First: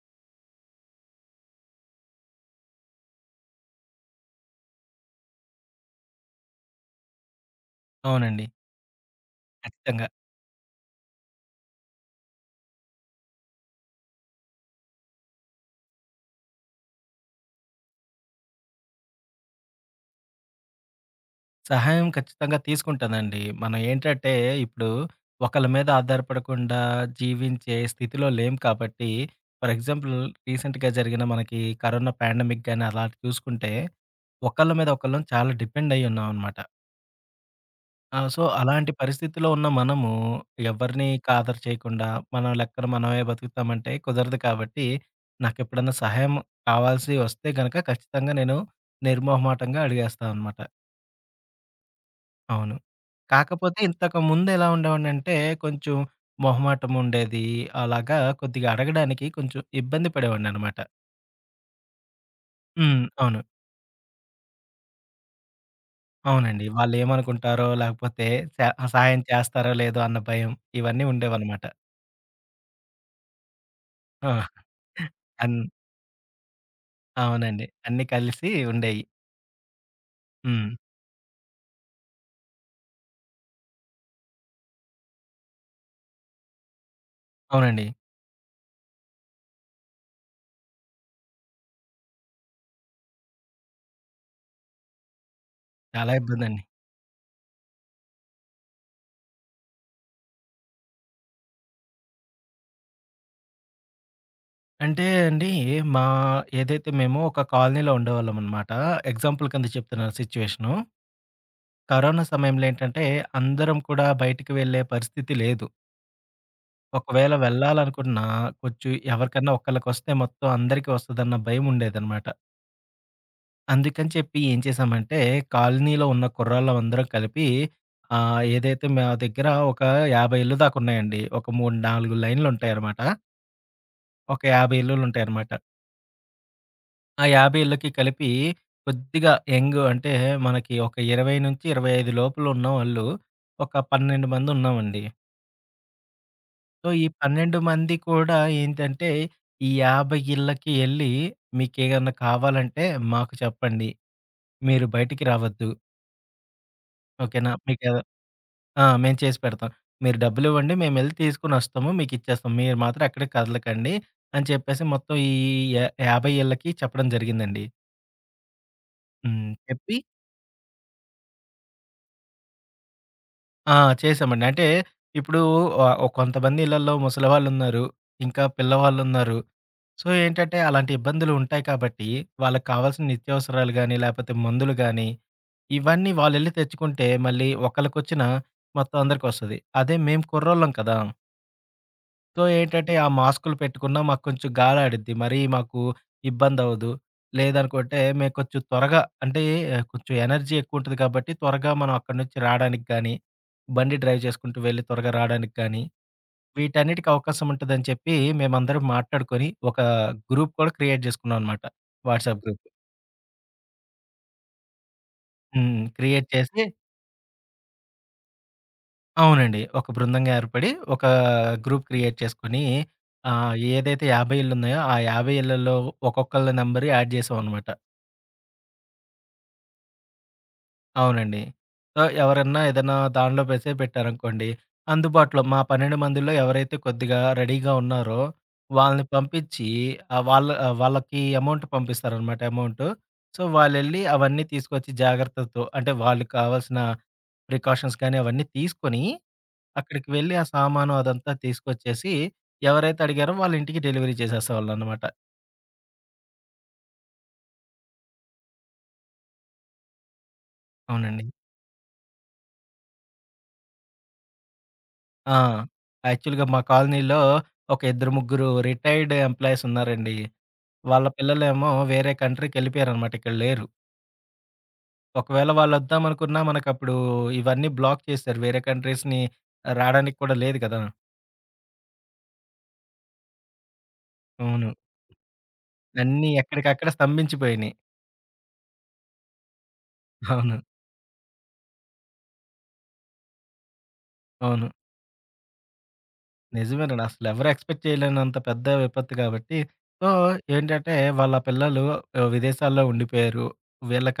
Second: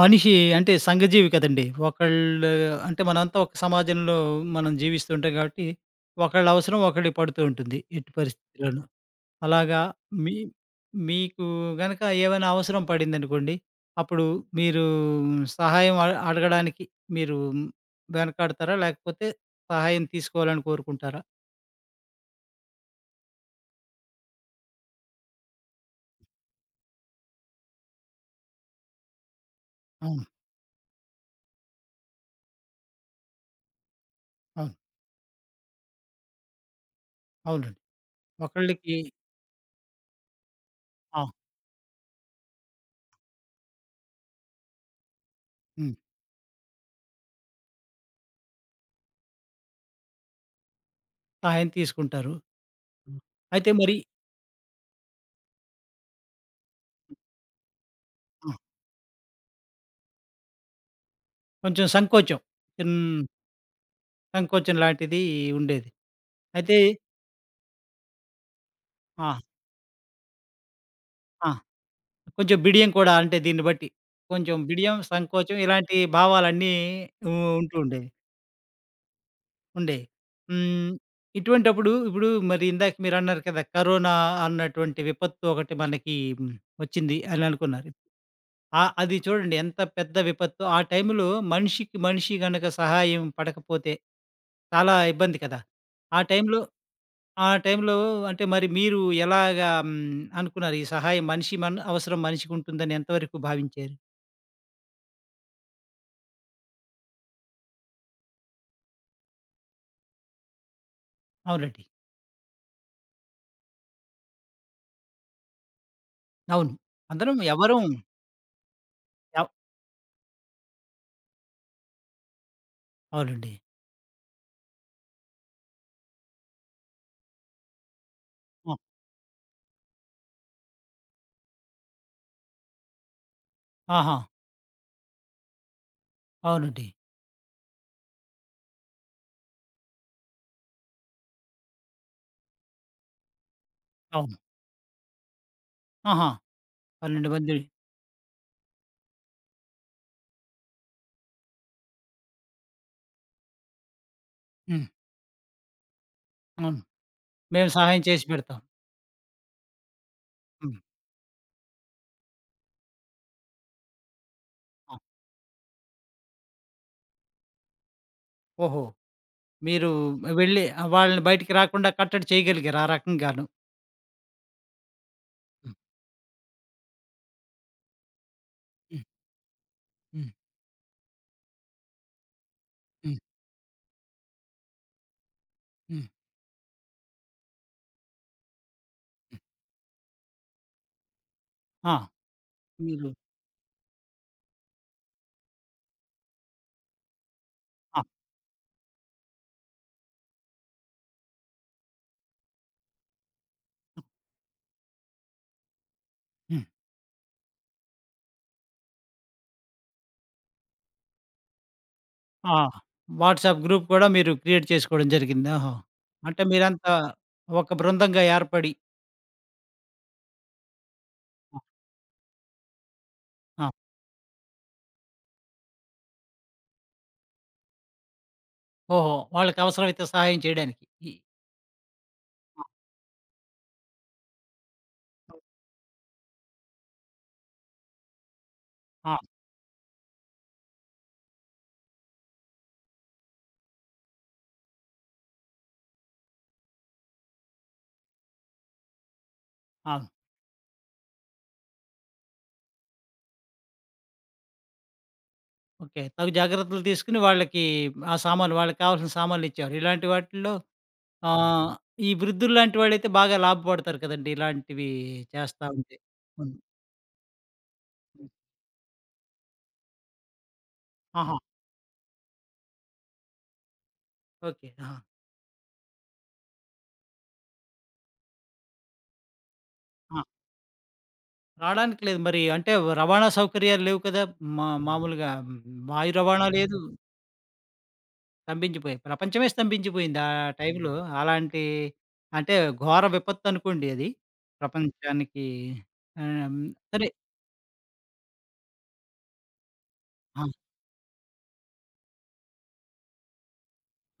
మనిషి అంటే సంఘజీవి కదండీ. అంటే మనమంతా ఒక సమాజంలో మనం జీవిస్తుంటాం కాబట్టి, ఒకళ్ళ అవసరం ఒకళ్ళకి పడుతూ ఉంటుంది ఎట్టి అవునండి. పరిస్థితిలోనూ. అలాగా ఖచ్చితంగా. మీ మీకు గనక ఏమైనా అవసరం పడిందనుకోండి, అప్పుడు మీరు సహాయం అడగడానికి మీరు వెనకాడతారా? లేకపోతే సహాయం తీసుకోవాలని కోరుకుంటారా? సహాయం ఖచ్చితంగా తీసుకుంటానండి. మనం ఏంటంటే, ఇప్పుడు ఒకళ్ళ మీద ఆధారపడకుండా జీవించే స్థితిలో లేం కాబట్టి, ఫర్ ఎగ్జాంపుల్ అవును. రీసెంట్‌గా జరిగిన మనకి కరోనా పాండమిక్ గాని అలాంటి చూసుకుంటే, ఒకళ్ళ అవును. మీద ఒకళ్ళం చాలా డిపెండ్ అయ్యి ఉన్నామనమాట. అవునండి. అలాంటి ఒకళ్ళకి పరిస్థితిలో ఉన్న మనము ఎవరిని ఆ! కాదర చేయకుండా, మన లెక్కన మనమే బతుకుతామంటే కుదరదు కాబట్టి, నాకెప్పుడన్నా హ్మ్. సహాయం కావాల్సి వస్తే గనక ఖచ్చితంగా నేను నిర్మోహమాటంగా అడిగేస్తాననమాట. సహాయం తీసుకుంటారు. అవును. అయితే కాకపోతే మరి ఇంతకుముందెలా ఉండేవాడినంటే, కొంచెం మొహమాటం ఉండేది. అలాగా ఆ! కొద్దిగా అడగడానికి కొంచెం ఇబ్బంది పడేవాడిననమాట. కొంచెం సంకోచం. చిన్ హ్మ్. అవును. సంకోచం లాంటిది ఉండేది. అవునండి. అయితే వాళ్ళేమనుకుంటారో, లేకపోతే స సహాయం ఆ! చేస్తారో లేదో అన్న భయం ఇవన్నీ ఆ! ఉండేవనమాట. కొంచెం బిడియం కూడా అంటే దీన్ని బట్టి. ఆ! కొంచెం బిడియం, అన్ సంకోచం ఇలాంటి భావాలన్నీ ఉ అవునండి. ఉంటూ అన్నీ ఉండేవి. కలిసి ఉండేయి. ఉండేవి. హ్మ్. హ్మ్. ఇటువంటప్పుడు ఇప్పుడు మరి ఇందాక మీరన్నారు కదా! కరోనా అన్నటువంటి విపత్తు ఒకటి మనకి ఉమ్, వచ్చింది అని అవునండి. అనుకున్నారు. ఆహ్, అది చూడండి ఎంత పెద్ద విపత్తు. ఆ టైంలో మనిషికి మనిషి గనక సహాయం పడకపోతే చాలా ఇబ్బంది కదా! చాలా ఆ టైంలో ఇబ్బందండి. ఆ టైంలో అంటే మరి మీరు ఎలాగా హ్మ్, అనుకున్నారు? ఈ సహాయం మనిషి మన అవసరం మనిషికుంటుందని ఎంతవరకు భావించారు? అంటే అండి, మా ఏదైతే మేము ఒక కాలనీలో ఉండేవాళ్ళమనమాట. ఎగ్జాంపుల్ కింద చెప్తున్నాను సిట్యుయేషను. అవునండి. కరోనా సమయంలో ఏంటంటే, అందరం కూడా బయటికి వెళ్ళే పరిస్థితి లేదు. అవును. ఒకవేళ అందరం ఎవరం వెళ్ళాలనుకున్నా కొంచెం ఎవ్ ఎవరికన్నా ఒకళ్ళకొస్తే మొత్తం అందరికీ వస్తదన్న భయముండేదనమాట. అవునండి. అందుకని చెప్పి ఏం చేశామంటే, కాలనీలో ఉన్న కుర్రాళ్ళం అందరం కలిపి ఆ! ఏదైతే మా దగ్గర ఒక 50 ఇళ్ళు దాకున్నాయండి. ఒక 3, 4 లైన్‌లుంటాయనమాట. ఆహా! ఒక 50 ఇల్లులుంటాయనమాట. అవునండి. ఆ 50 ఇళ్ళకి కలిపి కొద్దిగా యంగ్ అంటే మనకి ఒక 20-25 లోపల ఉన్నవాళ్ళు ఒక 12 అవును. మందున్నామండి. ఆహా! సో, ఈ 12 మంది 12 మంది కూడా ఏంటంటే, ఈ 50 ఇళ్ళకి ఎళ్లి, "మీకేమన్నా కావాలంటే మాకు చెప్పండి. మీరు హ్మ్. బయటికి రావద్దు. అవును. ఓకేనా? మేము సహాయం చేసి పెడతాం. మేము చేసి పెడతాం. మీరు డబ్బులివ్వండి. హ్మ్. మేమెళ్లి తీసుకొనొస్తాము. మీకిచ్చేస్తాం. మీరు మాత్రం ఎక్కడికి కదలకండి" అని చెప్పేసి ఆ! మొత్తం ఈ 50 ఇళ్ళకి చెప్పడం జరిగిందండి. ఓహో! హ్మ్. మీరు చెప్పి వెళ్ళి ఆహ్, వాళ్ళని బయటికి రాకుండా కట్టడి చేయగలిగారు ఆ రకంగాను. ఆ! చేశామండి. అంటే ఇప్పుడు హ్మ్. కొంతమంది ఇళ్ళల్లో ముసలివాళ్ళున్నారు. ఇంకా హ్మ్. పిల్లవాళ్ళున్నారు. సో హ్మ్. ఏంటంటే అలాంటి ఇబ్బందులు ఉంటాయి కాబట్టి, వాళ్ళకి కావాల్సిన హ్మ్. నిత్యావసరాలు గాని, లేపోతే మందులు గాని, హ్మ్. ఇవన్నీ వాళ్ళెళ్లి తెచ్చుకుంటే మళ్ళీ ఒకళ్ళకొచ్చిన మొత్తం అందరికొస్తది. అదే మేము కుర్రోళ్ళం కదా! ఆ! సో ఏంటంటే ఆ మీరు మాస్కులు పెట్టుకున్నా మాకు కొంచెం గాలాడిద్ది. మరీ మాకు ఇబ్బందవ్వదు. లేదనుకుంటే ఆ! మేము కొంచెం త్వరగా అంటే కొంచెం ఎనర్జీ ఎక్కువుంటది కాబట్టి త్వరగా మనం అక్కడి నుంచి రాడానికి గాని, బండి డ్రైవ్ చేసుకుంటూ వెళ్లి త్వరగా రాడానికి గాని హ్మ్. వీటన్నిటికి అవకాశం ఉంటదని చెప్పి, మేమందరం మాట్లాడుకొని, ఒక గ్రూప్ కూడా క్రియేట్ జేసుకున్నాం అనమాట. వాట్సాప్ ఆ! గ్రూప్. వాట్సాప్ గ్రూప్ కూడా మీరు క్రియేట్ చేసుకోవడం జరిగింది. ఓహో! హ్మ్. క్రియేట్ అంటే చేసి మీరంతా ఒక బృందంగా ఏర్పడి అవునండి. ఒక బృందంగా ఏర్పడి, ఒక గ్రూప్ క్రియేట్ చేసుకొని, ఆ! ఏదైతే 50 ఇళ్లున్నాయో, ఆ 50 ఇళ్లలో ఒక్కొక్కళ్ళ నంబర్ యాడ్ జేసామనమాట. ఓహో! వాళ్ళకవసరమైతే సహాయం చేయడానికి. ఈ అవునండి. సో, ఎవరన్నా ఆ! ఏదన్నా దానిలో మెసేజ్ పెట్టారనుకోండి, అందుబాటులో మా 12 మందిలో ఎవరైతే కొద్దిగా రెడీగా ఉన్నారో, వాళ్ళని ఆ! పంపిచ్చి వాళ్ళకి అమౌంట్ పంపిస్తారనమాట అమౌంటు. సో, వాళ్ళెళ్ళి అవన్నీ తీసుకొచ్చి జాగ్రత్తతో అంటే, వాళ్ళకి కావాల్సిన ప్రికాషన్స్ కానీ అవన్నీ తీసుకొని, ఆ! అక్కడికి వెళ్ళి ఆ సామాను అదంతా తీసుకొచ్చేసి, ఎవరైతే అడిగారో వాళ్ళ ఇంటికి డెలివరీ చేసేసేవాళ్ళనమాట. ఓకే. తగు జాగ్రత్తలు తీసుకొని వాళ్ళకి ఆ సామాను వాళ్ళకి కావాల్సిన సామాన్లిచ్చారు. ఇలాంటి వాటిల్లో అవునండి. ఆహ్, ఈ వృద్ధుల్లాంటి వాళ్ళైతే బాగా లాభపడతారు కదండీ! ఇలాంటివి ఆ! చేస్తా ఉంటే. యాక్చువల్‌గా హ్మ్. మా కాలనీలో ఒక ఇద్దరు, హ్మ్. ముగ్గురు రిటైర్డ్ ఎంప్లాయీస్ ఉన్నారండి. వాళ్ళ ఆహా! పిల్లలేమో వేరే కంట్రీకెళ్ళిపోయారనమాట. ఇక్కడ లేరు. ఓకే. ఆహా! ఒకవేళ వాళ్ళొద్దామనుకున్నా మనకప్పుడు ఇవన్నీ బ్లాక్ చేశారు. వేరే కంట్రీస్‌ని రాడానికి ఆ! కూడా లేదు కదా! రాడానికి లేదు. మరి అంటే రవాణా సౌకర్యాలు లేవు కదా! మా అవును. మామూలుగా వాయు అన్నీ రవాణా లేదు. ఎక్కడికక్కడ స్తంభించిపోయినియి. స్తంభించిపోయాయి. ప్రపంచమే స్తంభించిపోయింది. ఆ హ్మ్. అవును. టైంలో అలాంటి అంటే ఘోర విపత్తనుకోండి అది. అవును. ప్రపంచానికి ఆహ్, నిజమేనండి. సరే. అసలెవరు ఎక్స్‌పెక్ట్ చేయలేనంత పెద్ద విపత్తు గాబట్టి, సో, ఆ! ఏంటంటే వాళ్ళ పిల్లలు విదేశాల్లో ఉండిపోయారు.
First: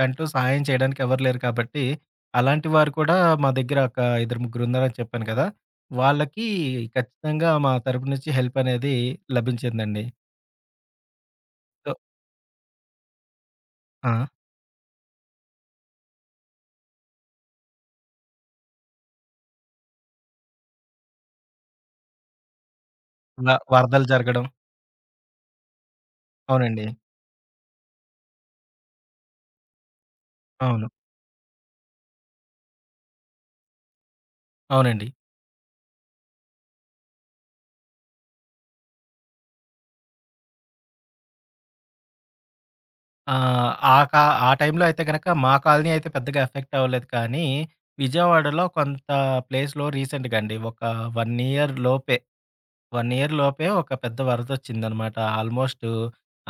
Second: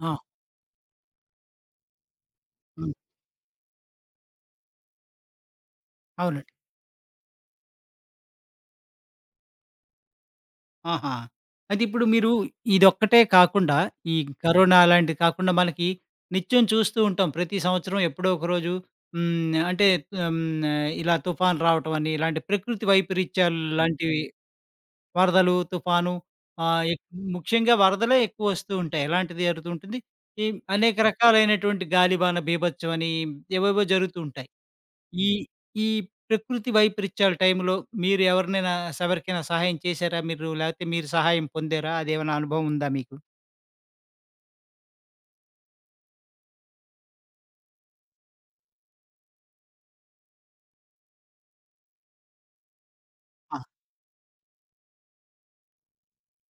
ఆ! సహాయం చేయడానికి ఎవరు లేరు కాబట్టి, అలాంటి వారు హ్మ్. కూడా మా దగ్గర ఒక ఇద్దరు ముగ్గురున్నారని చెప్పాను కదా! వాళ్ళకి అవునండి. ఖచ్చితంగా మా తరపు నుంచి హెల్ప్ అనేది లభించిందండి. ఆహా! అయితే సో ఇప్పుడు మీరు ఇదొక్కటే కాకుండా ఈ ఆ! కరోనా అలాంటివి కాకుండా మనకి నిత్యం చూస్తూ ఉంటాం. ప్రతి సంవత్సరం ఎప్పుడో ఒక రోజు హ్మ్. అంటే హ్మ్. ఇలా తుఫాను రావటం అని ఇలాంటి ప్రకృతి వ వైపరీత్యాలు హ్మ్. వరదలు లాంటివి జరగడం. వరదలు, తుఫాను ఆహ్, అవునండి. ముఖ్యంగా వరదలే ఎక్కువ వస్తూ ఉంటాయి. ఎలాంటిది జరుగుతూ ఉంటుంది. ఈ అవును. అనేక రకాలైనటువంటి గాలివాన బీభత్సం అని ఏవేవో జరుగుతూ ఉంటాయి. అవునండి. ఈ ఈ ప్రకృతి వైపరీత్యాల టైంలో మీరు ఎవరినైనా ఎవరికైనా సహాయం చేశారా మీరు? లేకపోతే మీరు సహాయం పొందారా? అదేమైనా అనుభవం ఉందా మీకు? ఆ! ఆ కా ఆ టైంలో అయితే గనక మా కాలనీ అయితే పెద్దగా ఎఫెక్ట్ అవ్వలేదు కానీ, విజయవాడలో కొంత ప్లేస్‌లో రీసెంట్‌గా అండి ఒక 1 ఇయర్ లోపే, 1 ఇయర్ ఆ! లోపే ఒక పెద్ద వరదొచ్చిందనమాట. ఆల్మోస్ట్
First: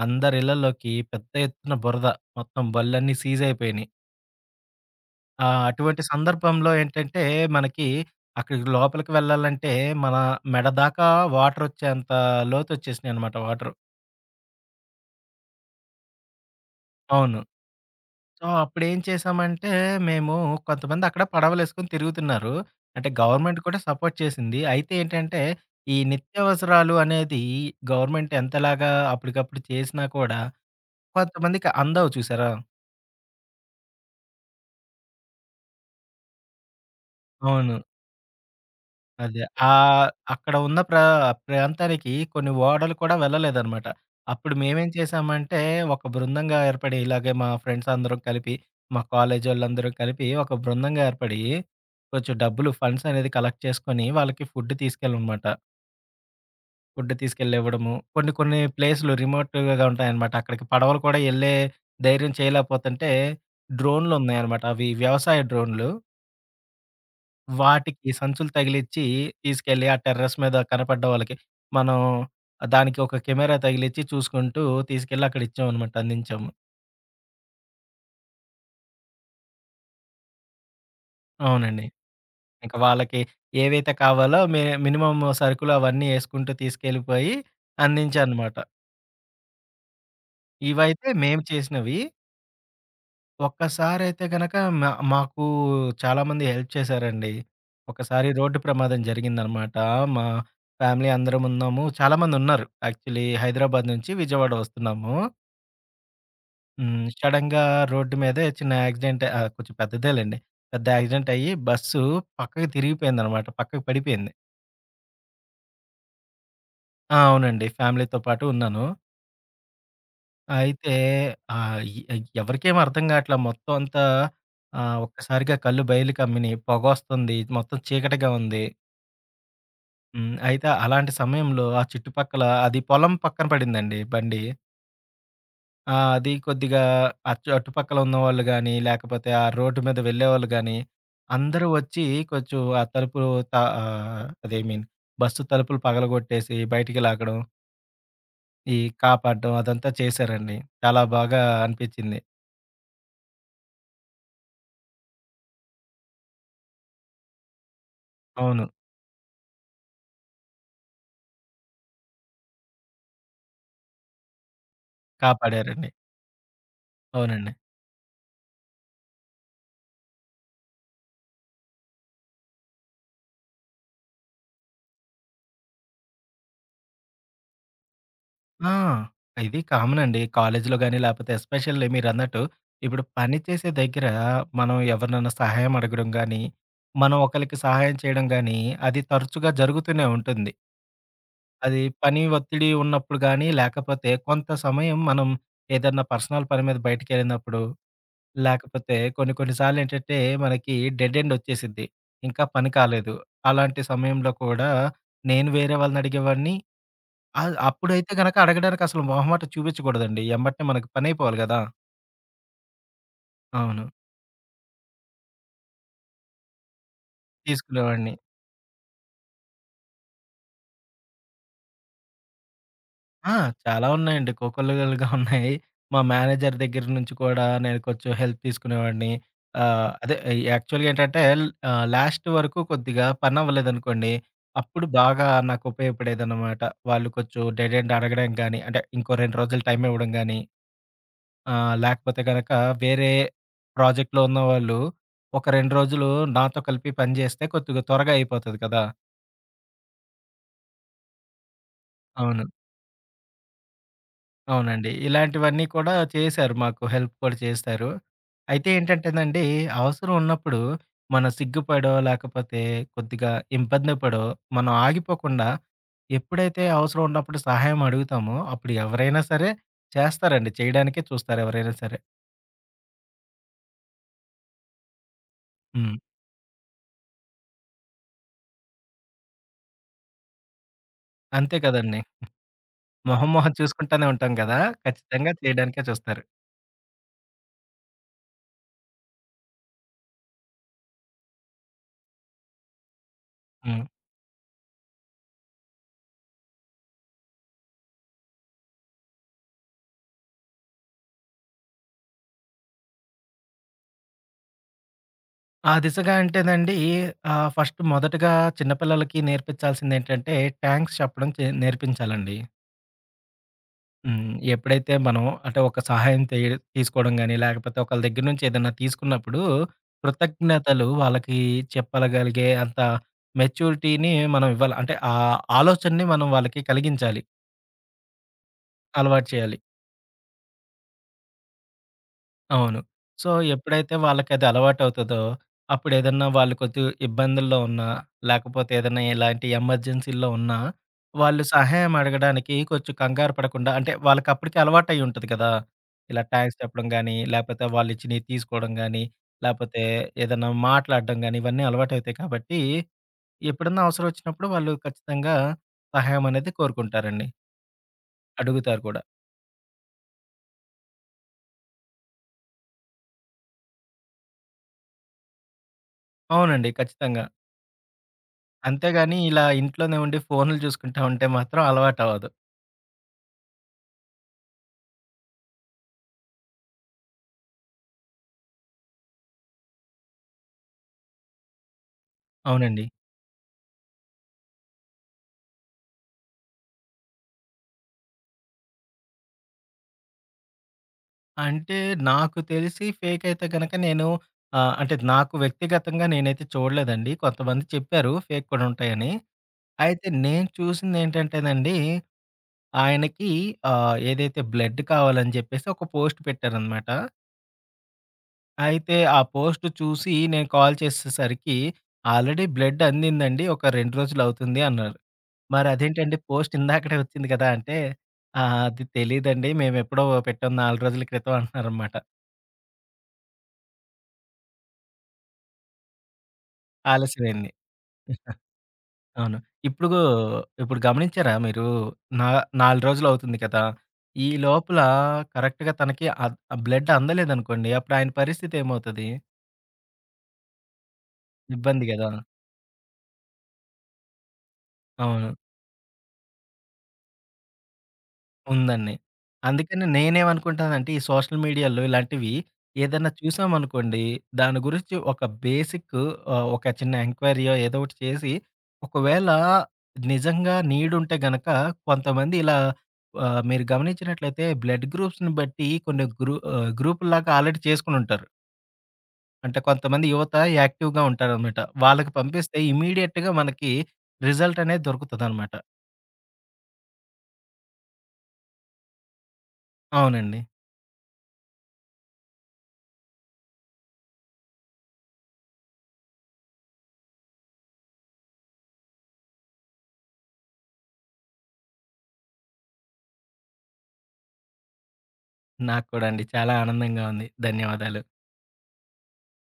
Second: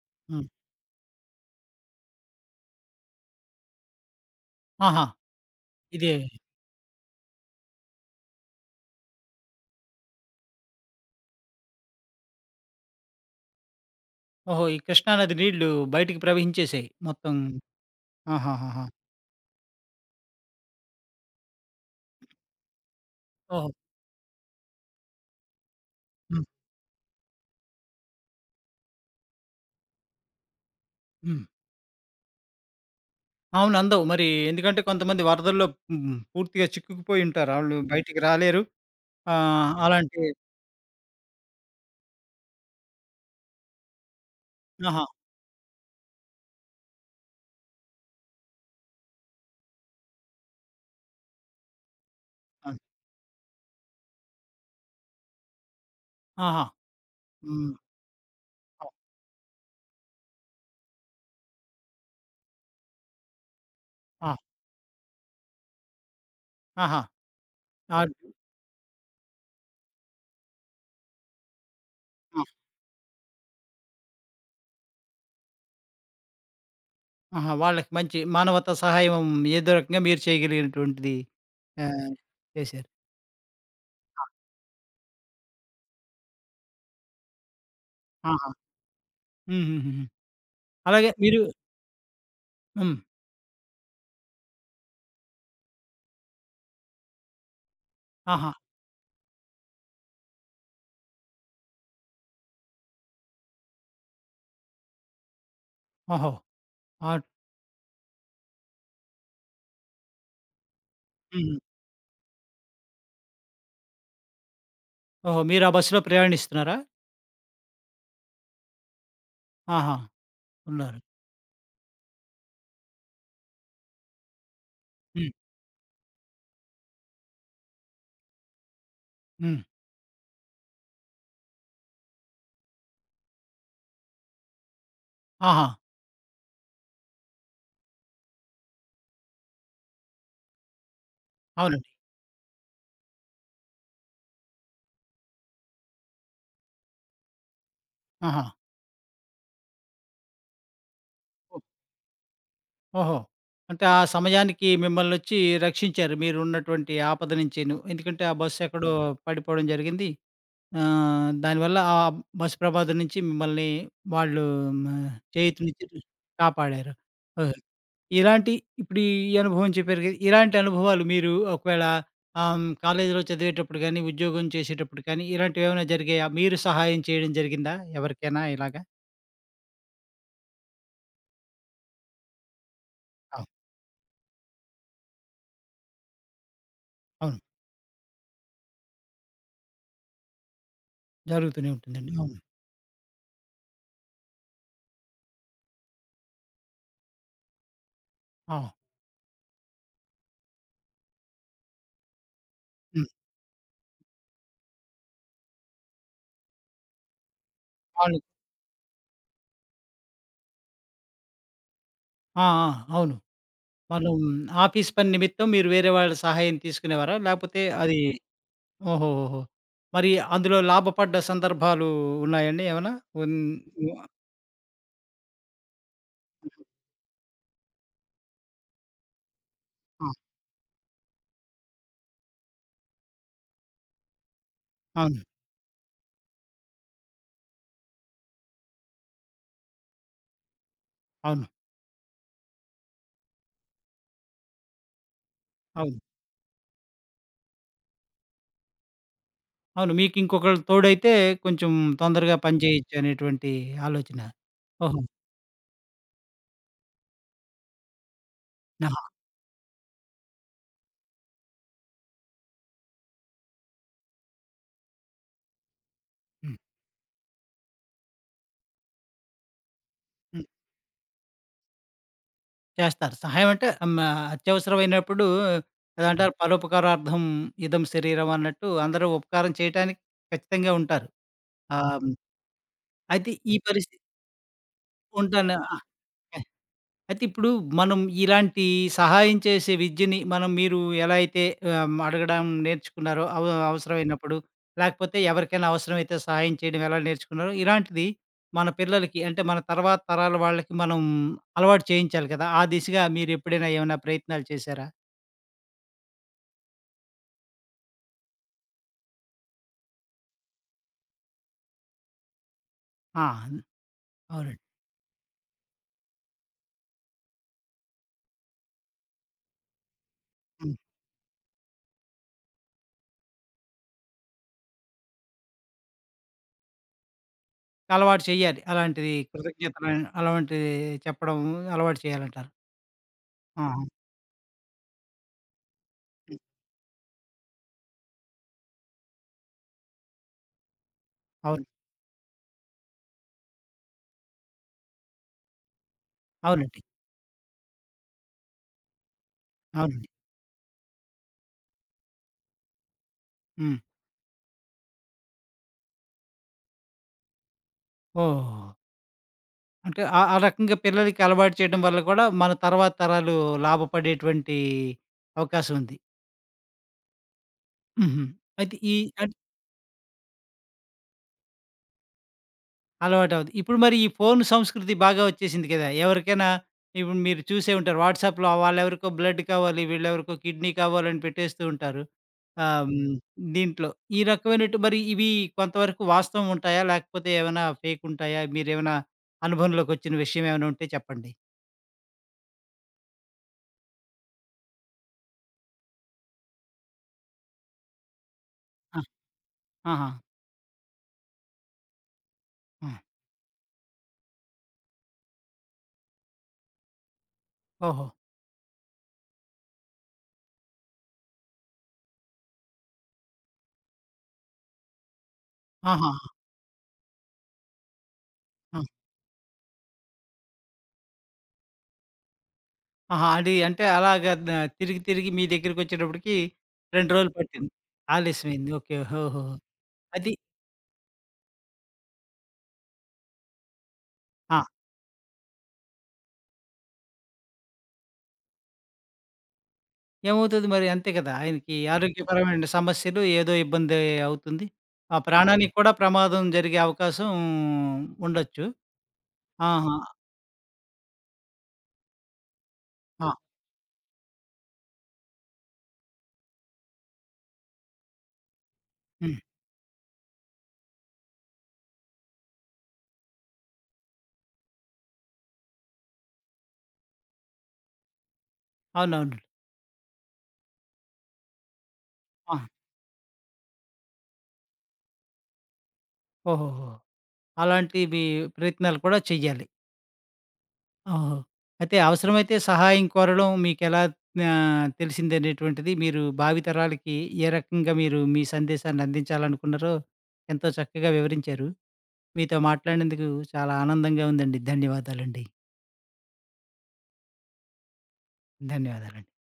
అందరి హ్మ్. ఇళ్లలోకి పెద్ద ఎత్తున బురద. మొత్తం బళ్ళన్నీ సీజ్ అయిపోయినాయి. ఆహా! ఆ! అటువంటి ఇదే సందర్భంలో ఏంటంటే, మనకి అక్కడికి లోపలికి వెళ్ళాలంటే, మన మెడ దాకా వాటరొచ్చేంత లోతొచ్చేసినాయనమాట వాటరు. ఓహో! ఈ కృష్ణానది నీళ్లు బయటికి ప్రవహించేసాయి మొత్తం. అవును. సో, ఆహాహాహా! అప్పుడేం చేశామంటే, మేము కొంతమంది అక్కడ పడవలేసుకొని తిరుగుతున్నారు. అంటే గవర్నమెంట్ ఓహో! కూడా సపోర్ట్ చేసింది. అయితే ఏంటంటే, ఈ హ్మ్. నిత్యావసరాలు అనేది గవర్నమెంట్ ఎంతలాగా అప్పటికప్పుడు చేసినా కూడా హ్మ్. కొంతమందికి అందవు చూసారా? అవును. అందవు. మరి ఎందుకంటే కొంతమంది వరదల్లో హ్మ్. పూర్తిగా చిక్కుకుపోయి ఉంటారు. ఆళ్ళు అవును. బయటికి రాలేరు. అదే. ఆహ్, అలాంటి అక్కడ ఉన్న ప్రాంతానికి కొన్ని ఓడలు కూడా వెళ్ళలేదనమాట. అప్పుడు మేమేం ఆహా! చేశామంటే, ఒక బృందంగా ఏర్పడి ఇలాగే మా ఫ్రెండ్స్ అందరం కలిపి, మా కాలేజోళ్ళందరం కలిపి ఒక బృందంగా ఏర్పడి, కొంచెం డబ్బులు ఆ! ఫండ్స్ అనేది కలెక్ట్ చేసుకొని, వాళ్ళకి ఫుడ్ తీసుకెళ్ళమనమాట. ఆహా! ఫుడ్ హ్మ్. తీసుకెళ్ళివ్వడము. కొన్ని కొన్ని ఆ! ప్లేసులు రిమోట్‌గా ఉంటాయనమాట. అక్కడికి పడవలు కూడా యెళ్ళే ధైర్యం చేయలేకపోతుంటే, ఆ! డ్రోన్‌లున్నాయనమాట. అవి వ్యవసాయ డ్రోన్‌లు. ఆహా! వాటికి ఆద్ సంచులు తగిలిచ్చి తీసుకెళ్ళి ఆ టెర్రస్ మీద కనపడ్డ వాళ్ళకి మనం ఆ! దానికి ఒక కెమెరా తగిలిచ్చి చూసుకుంటూ తీసుకెళ్ళి అక్కడ ఇచ్చామనమాట. అందించాము. ఆహా! వాళ్ళకి మంచి మానవతా సహాయం ఏదో రకంగా మీరు చేయగలిగినటువంటిది అవునండి. ఆహ్, ఇంక చేశారు. వాళ్ళకి ఏవైతే ఆ! కావాలో మినిమమ్ సరుకులు అవన్నీ యేసుకుంటూ తీసుకెళ్ళిపోయి ఆహా! అందించానమాట. హుహుహుహు. ఇవైతే అలాగే మీరు మేము చేసినవి. హ్మ్. ఒక్కసారయితే గనక మ మాకు చాలామంది హెల్ప్ చేశారండి. ఒకసారి ఆహా! రోడ్డు ప్రమాదం జరిగిందనమాట. మా ఫ్యామిలీ అందరమున్నాము. చాలామందున్నారు. యాక్చువల్లీ హైదరాబాద్ నుంచి విజయవాడ వస్తున్నాము. ఓహో! హ్మ్. ఆట్ సడెన్‌గా రోడ్డు మీదే చిన్న యాక్సిడెంట్ కొంచెం పెద్దదేలెండి. పెద్ద యాక్సిడెంట్ అయ్యి హుహు. బస్సు పక్కకి తిరిగిపోయిందనమాట. పక్కకి పడిపోయింది. ఓహో! మీరు ఆ బస్సులో ప్రయాణిస్తున్నారా? ఆ! అవునండి. ఫ్యామిలీతో పాటు ఉన్నాను. ఆహా! అయితే ఉన్నారు. ఆహ్, ఎ ఎవరికేమి అర్థం కావట్లా మొత్తం అంతా హ్మ్. ఒక్కసారిగా కళ్ళు బయర్లు కమ్మినియి. పొగొస్తుంది. మొత్తం చీకటిగా ఉంది. హ్మ్. హ్మ్. అయితే అలాంటి సమయంలో ఆ చుట్టుపక్కల అది పొలం పక్కన పడిందండి బండి. ఆహా! ఆ! అది కొద్దిగా అటుపక్కల ఉన్నవాళ్ళు గాని, లేకపోతే ఆ రోడ్డు మీద వెళ్ళేవాళ్ళు గాని, అందరూ అవునండి. వచ్చి కొంచెం ఆ తలుపు త ఆహ్, అదే ఐ మీన్ బస్సు తలుపులు పగలగొట్టేసి బయటికి లాగడం, ఆహా! ఓహ్! ఈ కాపాడ్డం అదంతా చేశారండి. చాలా బాగా అనిపించింది. ఓహో! అంటే ఆ సమయానికి మిమ్మల్నొచ్చి రక్షించారు. మీరున్నటువంటి ఆపద నుంచిను. ఎందుకంటే ఆ బస్సు అవును. ఎక్కడో పడిపోవడం జరిగింది. ఆహ్, దానివల్ల ఆ బస్సు ప్రమాదం నుంచి మిమ్మల్ని వాళ్ళు మ చేయూతనిచ్చి కాపాడారండి. కాపాడారు. అవునండి. ఓహో! ఇలాంటి ఇప్పుడు ఈ అనుభవం చెప్పారు కదా! ఇలాంటి అనుభవాలు మీరు ఒకవేళ ఆహ్, హ్మ్, కాలేజీలో చదివేటప్పుడు గానీ, ఉద్యోగం చేసేటప్పుడు కానీ ఇలాంటివేమైనా జరిగాయా? మీరు సహాయం చేయడం జరిగిందా ఎవరికైనా ఆ! ఇలాగా? ఇది కామన్ అండి. కాలేజీలో గాని, లేపోతే ఎస్పెషల్లీ మీరన్నట్టు ఇప్పుడు పని ఆ! చేసే దగ్గర మనం ఎవరినన్నా సహాయం అడగడం గాని, మనం అవును. ఒకళ్ళకి సహాయం చేయడం గాని, అది తరచుగా జరుగుతూనే ఉంటుంది. జరుగుతూనే అది ఉంటుందండి. పని అవును. ఒత్తిడి ఉన్నప్పుడు గాని, లేకపోతే కొంత సమయం మనం ఏదన్నా పర్సనల్ పని మీద బయటికెళ్ళినప్పుడు, ఆ! లేకపోతే కొన్ని కొన్ని సార్లేంటంటే మనకి డెడ్ ఎండ్ ఒచ్చేసిద్ది. ఇంకా పని హ్మ్. కాలేదు. అలాంటి సమయంలో కూడా నేను వేరే వాళ్ళని అడిగేవాడిని. ఆ! అప్పుడైతే వాళ్ళు గనక అడగడానికి అసలు మొహమాటం చూపించకూడదండి. ఎమ్మటనే మనకి పనైపోవాలి గదా! ఆ! ఆ! అవును. అవును. మనం ఆఫీస్ పని నిమిత్తం మీరు వేరే వాళ్ళ సహాయం తీసుకునేవారా? లేపోతే అది తీసుకునేవాడిని. ఓహోహోహో! మరి అందులో లాభపడ్డ సందర్భాలు ఉన్నాయండి ఏమన్నా? ఆ! ఉన్ చాలా ఉన్నాయండి. కోకొల్లలుగా ఉన్నాయి. మా మేనేజర్ దగ్గర నుంచి కూడా నేను కొంచెం హెల్ప్ తీసుకునేవాడిని. ఆహ్, ఆ! అదే యాక్చువల్‌గా ఏంటంటే లాస్ట్ వరకు కొద్దిగా పనవ్వలేదనుకోండి. అప్పుడు అవును. బాగా నాకు ఉపయోగపడేదన్నమాట. వాళ్ళు కొంచెం డెడ్ ఎండ్ అడగడం గాని, అంటే ఇంకో 2 రోజులు టైం ఇవ్వడం గాని. అవును. ఆ! లేకపోతే గనక వేరే ప్రాజెక్ట్‌లో ఉన్నవాళ్ళు ఒక 2 అవును. రోజులు నాతో కలిపి పని జేస్తే కొద్దిగా త్వరగా అయిపోతది కదా! అవును. మీకు ఇంకొకళ్ళు తోడైతే కొంచెం తొందరగా అవును. పని చేయొచ్చు అనేటువంటి ఆలోచన. అవునండి. ఓహో! ఇలాంటివన్నీ కూడా చేశారు. మాకు హెల్ప్ కూడా చేశారు. అయితే ఆహా! ఏంటంటేనండి అవసరం ఉన్నప్పుడు మనం సిగ్గుపడో, లేకపోతే కొద్దిగా ఇబ్బంది పడో మనం ఆగిపోకుండా హ్మ్. ఎప్పుడైతే అవసరం ఉన్నప్పుడు సహాయం అడుగుతామో అప్పుడు ఎవరైనా సరే హ్మ్. చేస్తారండి. చేయడానికే చూస్తారు ఎవరైనా సరే. చేస్తారు. సహాయం అంటే ఆహ్, అత్యవసరమైనప్పుడు హ్మ్. అదంటారు పరోపకారార్థం ఇదం శరీరం అన్నట్టు అందరూ ఉపకారం చేయటానికి ఖచ్చితంగా ఉంటారు. అంతే కదండీ! ఆహ్, మొహం అయితే మొహం ఈ పరిస్థితి చూసుకుంటానే ఉంటాం కదా! ఖచ్చితంగా ఉంటాను. ఆ! చేయడానికే చూస్తారు. అయితే ఇప్పుడు మనం ఇలాంటి సహాయం చేసే విద్యని మనం మీరు ఎలా అయితే ఆహ్, అడగడం నేర్చుకున్నారో హ్మ్. అవసరమైనప్పుడు, లేకపోతే ఎవరికైనా అవసరమైతే సహాయం చేయడం ఎలా నేర్చుకున్నారో, ఇలాంటిది మన పిల్లలకి అంటే మన తర్వాత తరాల వాళ్ళకి మనం అలవాటు చేయించాలి కదా! ఆ దిశగా మీరెప్పుడైనా ఏమైనా ప్రయత్నాలు చేశారా? ఆ దిశగా అంటేనండి ఫస్ట్ మొదటగా చిన్న పిల్లలకి నేర్పించాల్సిందేంటంటే థాంక్స్ చెప్పడం నేర్పించాలండి. ఆ! హ్మ్. అవునండి. ఎప్పుడైతే మనం అంటే ఒక సహాయం తీసుకోవడం గాని, లేకపోతే ఒకళ్ళ దగ్గర నుంచి ఏదైనా తీసుకున్నప్పుడు హ్మ్. కృతజ్ఞతలు వాళ్ళకి చెప్పగలిగే అంత మెచ్యూరిటీని మనం ఇవ్వాలి. అంటే ఆ ఆలోచనని మనం వాళ్ళకి కలిగించాలి. అలవాటు చేయాలి. అలాంటిది అలవాటు చేయాలి. కృతజ్ఞతలు అలాంటిది చెప్పడం అలవాటు చేయాలంటారు. అవును. సో, ఆహా! ఎప్పుడైతే వాళ్ళకది అలవాటవుతదో, అప్పుడేదన్నా హ్మ్. వాళ్ళు కొంచెం ఇబ్బందుల్లో ఉన్నా, లేకపోతే ఏదన్నా ఇలాంటి ఎమర్జెన్సీల్లో ఉన్నా, వాళ్ళు అవును. సహాయం అడగడానికి కొంచెం కంగారు పడకుండా అంటే, వాళ్ళకప్పటికే అలవాటయ్యి ఉంటది కదా! ఇలా థాంక్స్ అవునండి. చెప్పడం గానీ, లేపోతే వాళ్ళిచ్చినియి తీసుకోవడం గానీ, లేపోతే అవునండి. ఏదన్నా మాట్లాడడం గానీ, ఇవన్నీ అలవాటవుతాయి కాబట్టి, హ్మ్. ఎప్పుడన్నా అవసరమొచ్చినప్పుడు వాళ్ళు ఖచ్చితంగా సహాయం అనేది కోరుకుంటారండి. ఓహ్! అడుగుతారు కూడా. అంటే ఆ ఆ రకంగా పిల్లలకి అలవాటు చేయడం వల్ల కూడా మన తర్వాత తరాలు లాభపడేటువంటి అవకాశం ఉంది. అవునండి. ఖచ్చితంగా. హుహు. అయితే ఈ అంతేగాని అన్ ఇలా ఇంట్లోనే ఉండి ఫోన్‌లు చూసుకుంటా ఉంటే మాత్రం అలవాటవ్వదు. అలవాటవుద్ది. ఇప్పుడు మరి ఈ ఫోను సంస్కృతి బాగా వచ్చేసింది కదా! ఎవరికైనా ఇప్పుడు మీరు చూసే ఉంటారు వాట్సాప్‌లో వాళ్ళెవరికో బ్లడ్ కావాలి, వీళ్ళెవరికో కిడ్నీ కావాలని పెట్టేస్తూ ఉంటారు. అవునండి. ఆహ్, హ్మ్, దీంట్లో ఈ రకమైనటు మరి ఇవి కొంతవరకు వాస్తవం ఉంటాయా? లేకపోతే ఏమైనా ఫేక్ ఉంటాయా? మీరేమైనా అనుభవంలోకొచ్చిన విషయం ఏమైనా ఉంటే చెప్పండి? అంటే నాకు తెలిసి ఫేక్ అయితే గనక నేను అంటే నాకు వ్యక్తిగతంగా నేనైతే చూడలేదండి. కొంతమంది చెప్పారు ఫేక్ కూడా ఆ! ఉంటాయని. అయితే ఆహా! నేను చూసిందేంటంటేనండి ఆ! ఆయనకి ఏదైతే బ్లడ్ కావాలని చెప్పేసి ఒక పోస్ట్ పెట్టారనమాట. ఓహో! అయితే ఆ పోస్ట్ చూసి నేను కాల్ చేసేసరికి, "ఆల్రెడీ బ్లడ్ అందిందండి. ఒక 2 రోజులవుతుంది" అన్నారు. మరి ఆహాహా! అదేంటండి పోస్ట్ ఇందాకడే వచ్చింది కదా! అంటే, "ఆహా! ఆ! అది తెలీదండి. మేమెప్పుడో పెట్టాం 4 రోజుల క్రితం" అంటున్నారనమాట. ఆహా! అది అంటే అలాగా తిరిగి తిరిగి మీ దగ్గరికొచ్చేటప్పటికి 2 రోజులు ఆలస్యమైంది. పట్టింది. ఆలస్యమైంది. ఓకే. అవును. ఓహోహో! ఇప్పుడు అది ఇప్పుడు గమనించారా మీరు? నా 4 రోజులవుతుంది కదా! ఈ ఆ! లోపల కరెక్ట్‌గా తనకి బ్లడ్ అందలేదనుకోండి, అప్పుడు ఆయన పరిస్థితి ఏమవుతది? ఏమవుతది మరి అంతే కదా! ఆయనకి ఇబ్బంది గదా! ఆరోగ్యపరమైన సమస్యలు ఏదో ఇబ్బంది అవుతుంది. ఆ అవును. ప్రాణానికి కూడా ప్రమాదం జరిగే అవకాశం ఉండొచ్చు. ఉందండి. అందుకని ఆహా! నేనేమనుకుంటానంటే, ఈ సోషల్ మీడియాలో ఇలాంటివి ఏదన్నా ఆ! చూసామనుకోండి, దాని గురించి ఒక బేసిక్ ఒక చిన్న ఎంక్వైరీయో ఏదో ఒకటి చేసి, ఒకవేళ హ్మ్. నిజంగా నీడుంటే గనక కొంతమంది ఇలా మీరు గమనించినట్లయితే బ్లడ్ గ్రూప్స్‌ని బట్టి కొన్ని గ్రూపుల్లాగా ఆల్రెడీ చేసుకొనుంటారు. అవునవును. అంటే కొంతమంది యువత యాక్టివ్‌గా ఉంటారనమాట. వాళ్ళకి పంపిస్తే ఆ! ఇమ్మీడియేట్‌గా మనకి రిజల్ట్ అనేది దొరుకుతదనమాట. ఓహోహో! అలాంటివి ప్రయత్నాలు కూడా చెయ్యాలి. అవునండి. ఓహో! అయితే అవసరమైతే సహాయం కోరడం మీకెలా ఆహ్, తెలిసిందనేటువంటిది మీరు భావితరాలకి ఏ రకంగా మీరు మీ సందేశాన్ని అందించాలనుకున్నారో ఎంతో చక్కగా వివరించారు. మీతో మాట్లాడినందుకు చాలా ఆనందంగా ఉందండి. ధన్యవాదాలండి. నాకు కూడా అండి. చాలా ఆనందంగా ఉంది. ధన్యవాదాలు. ధన్యవాదాలండి.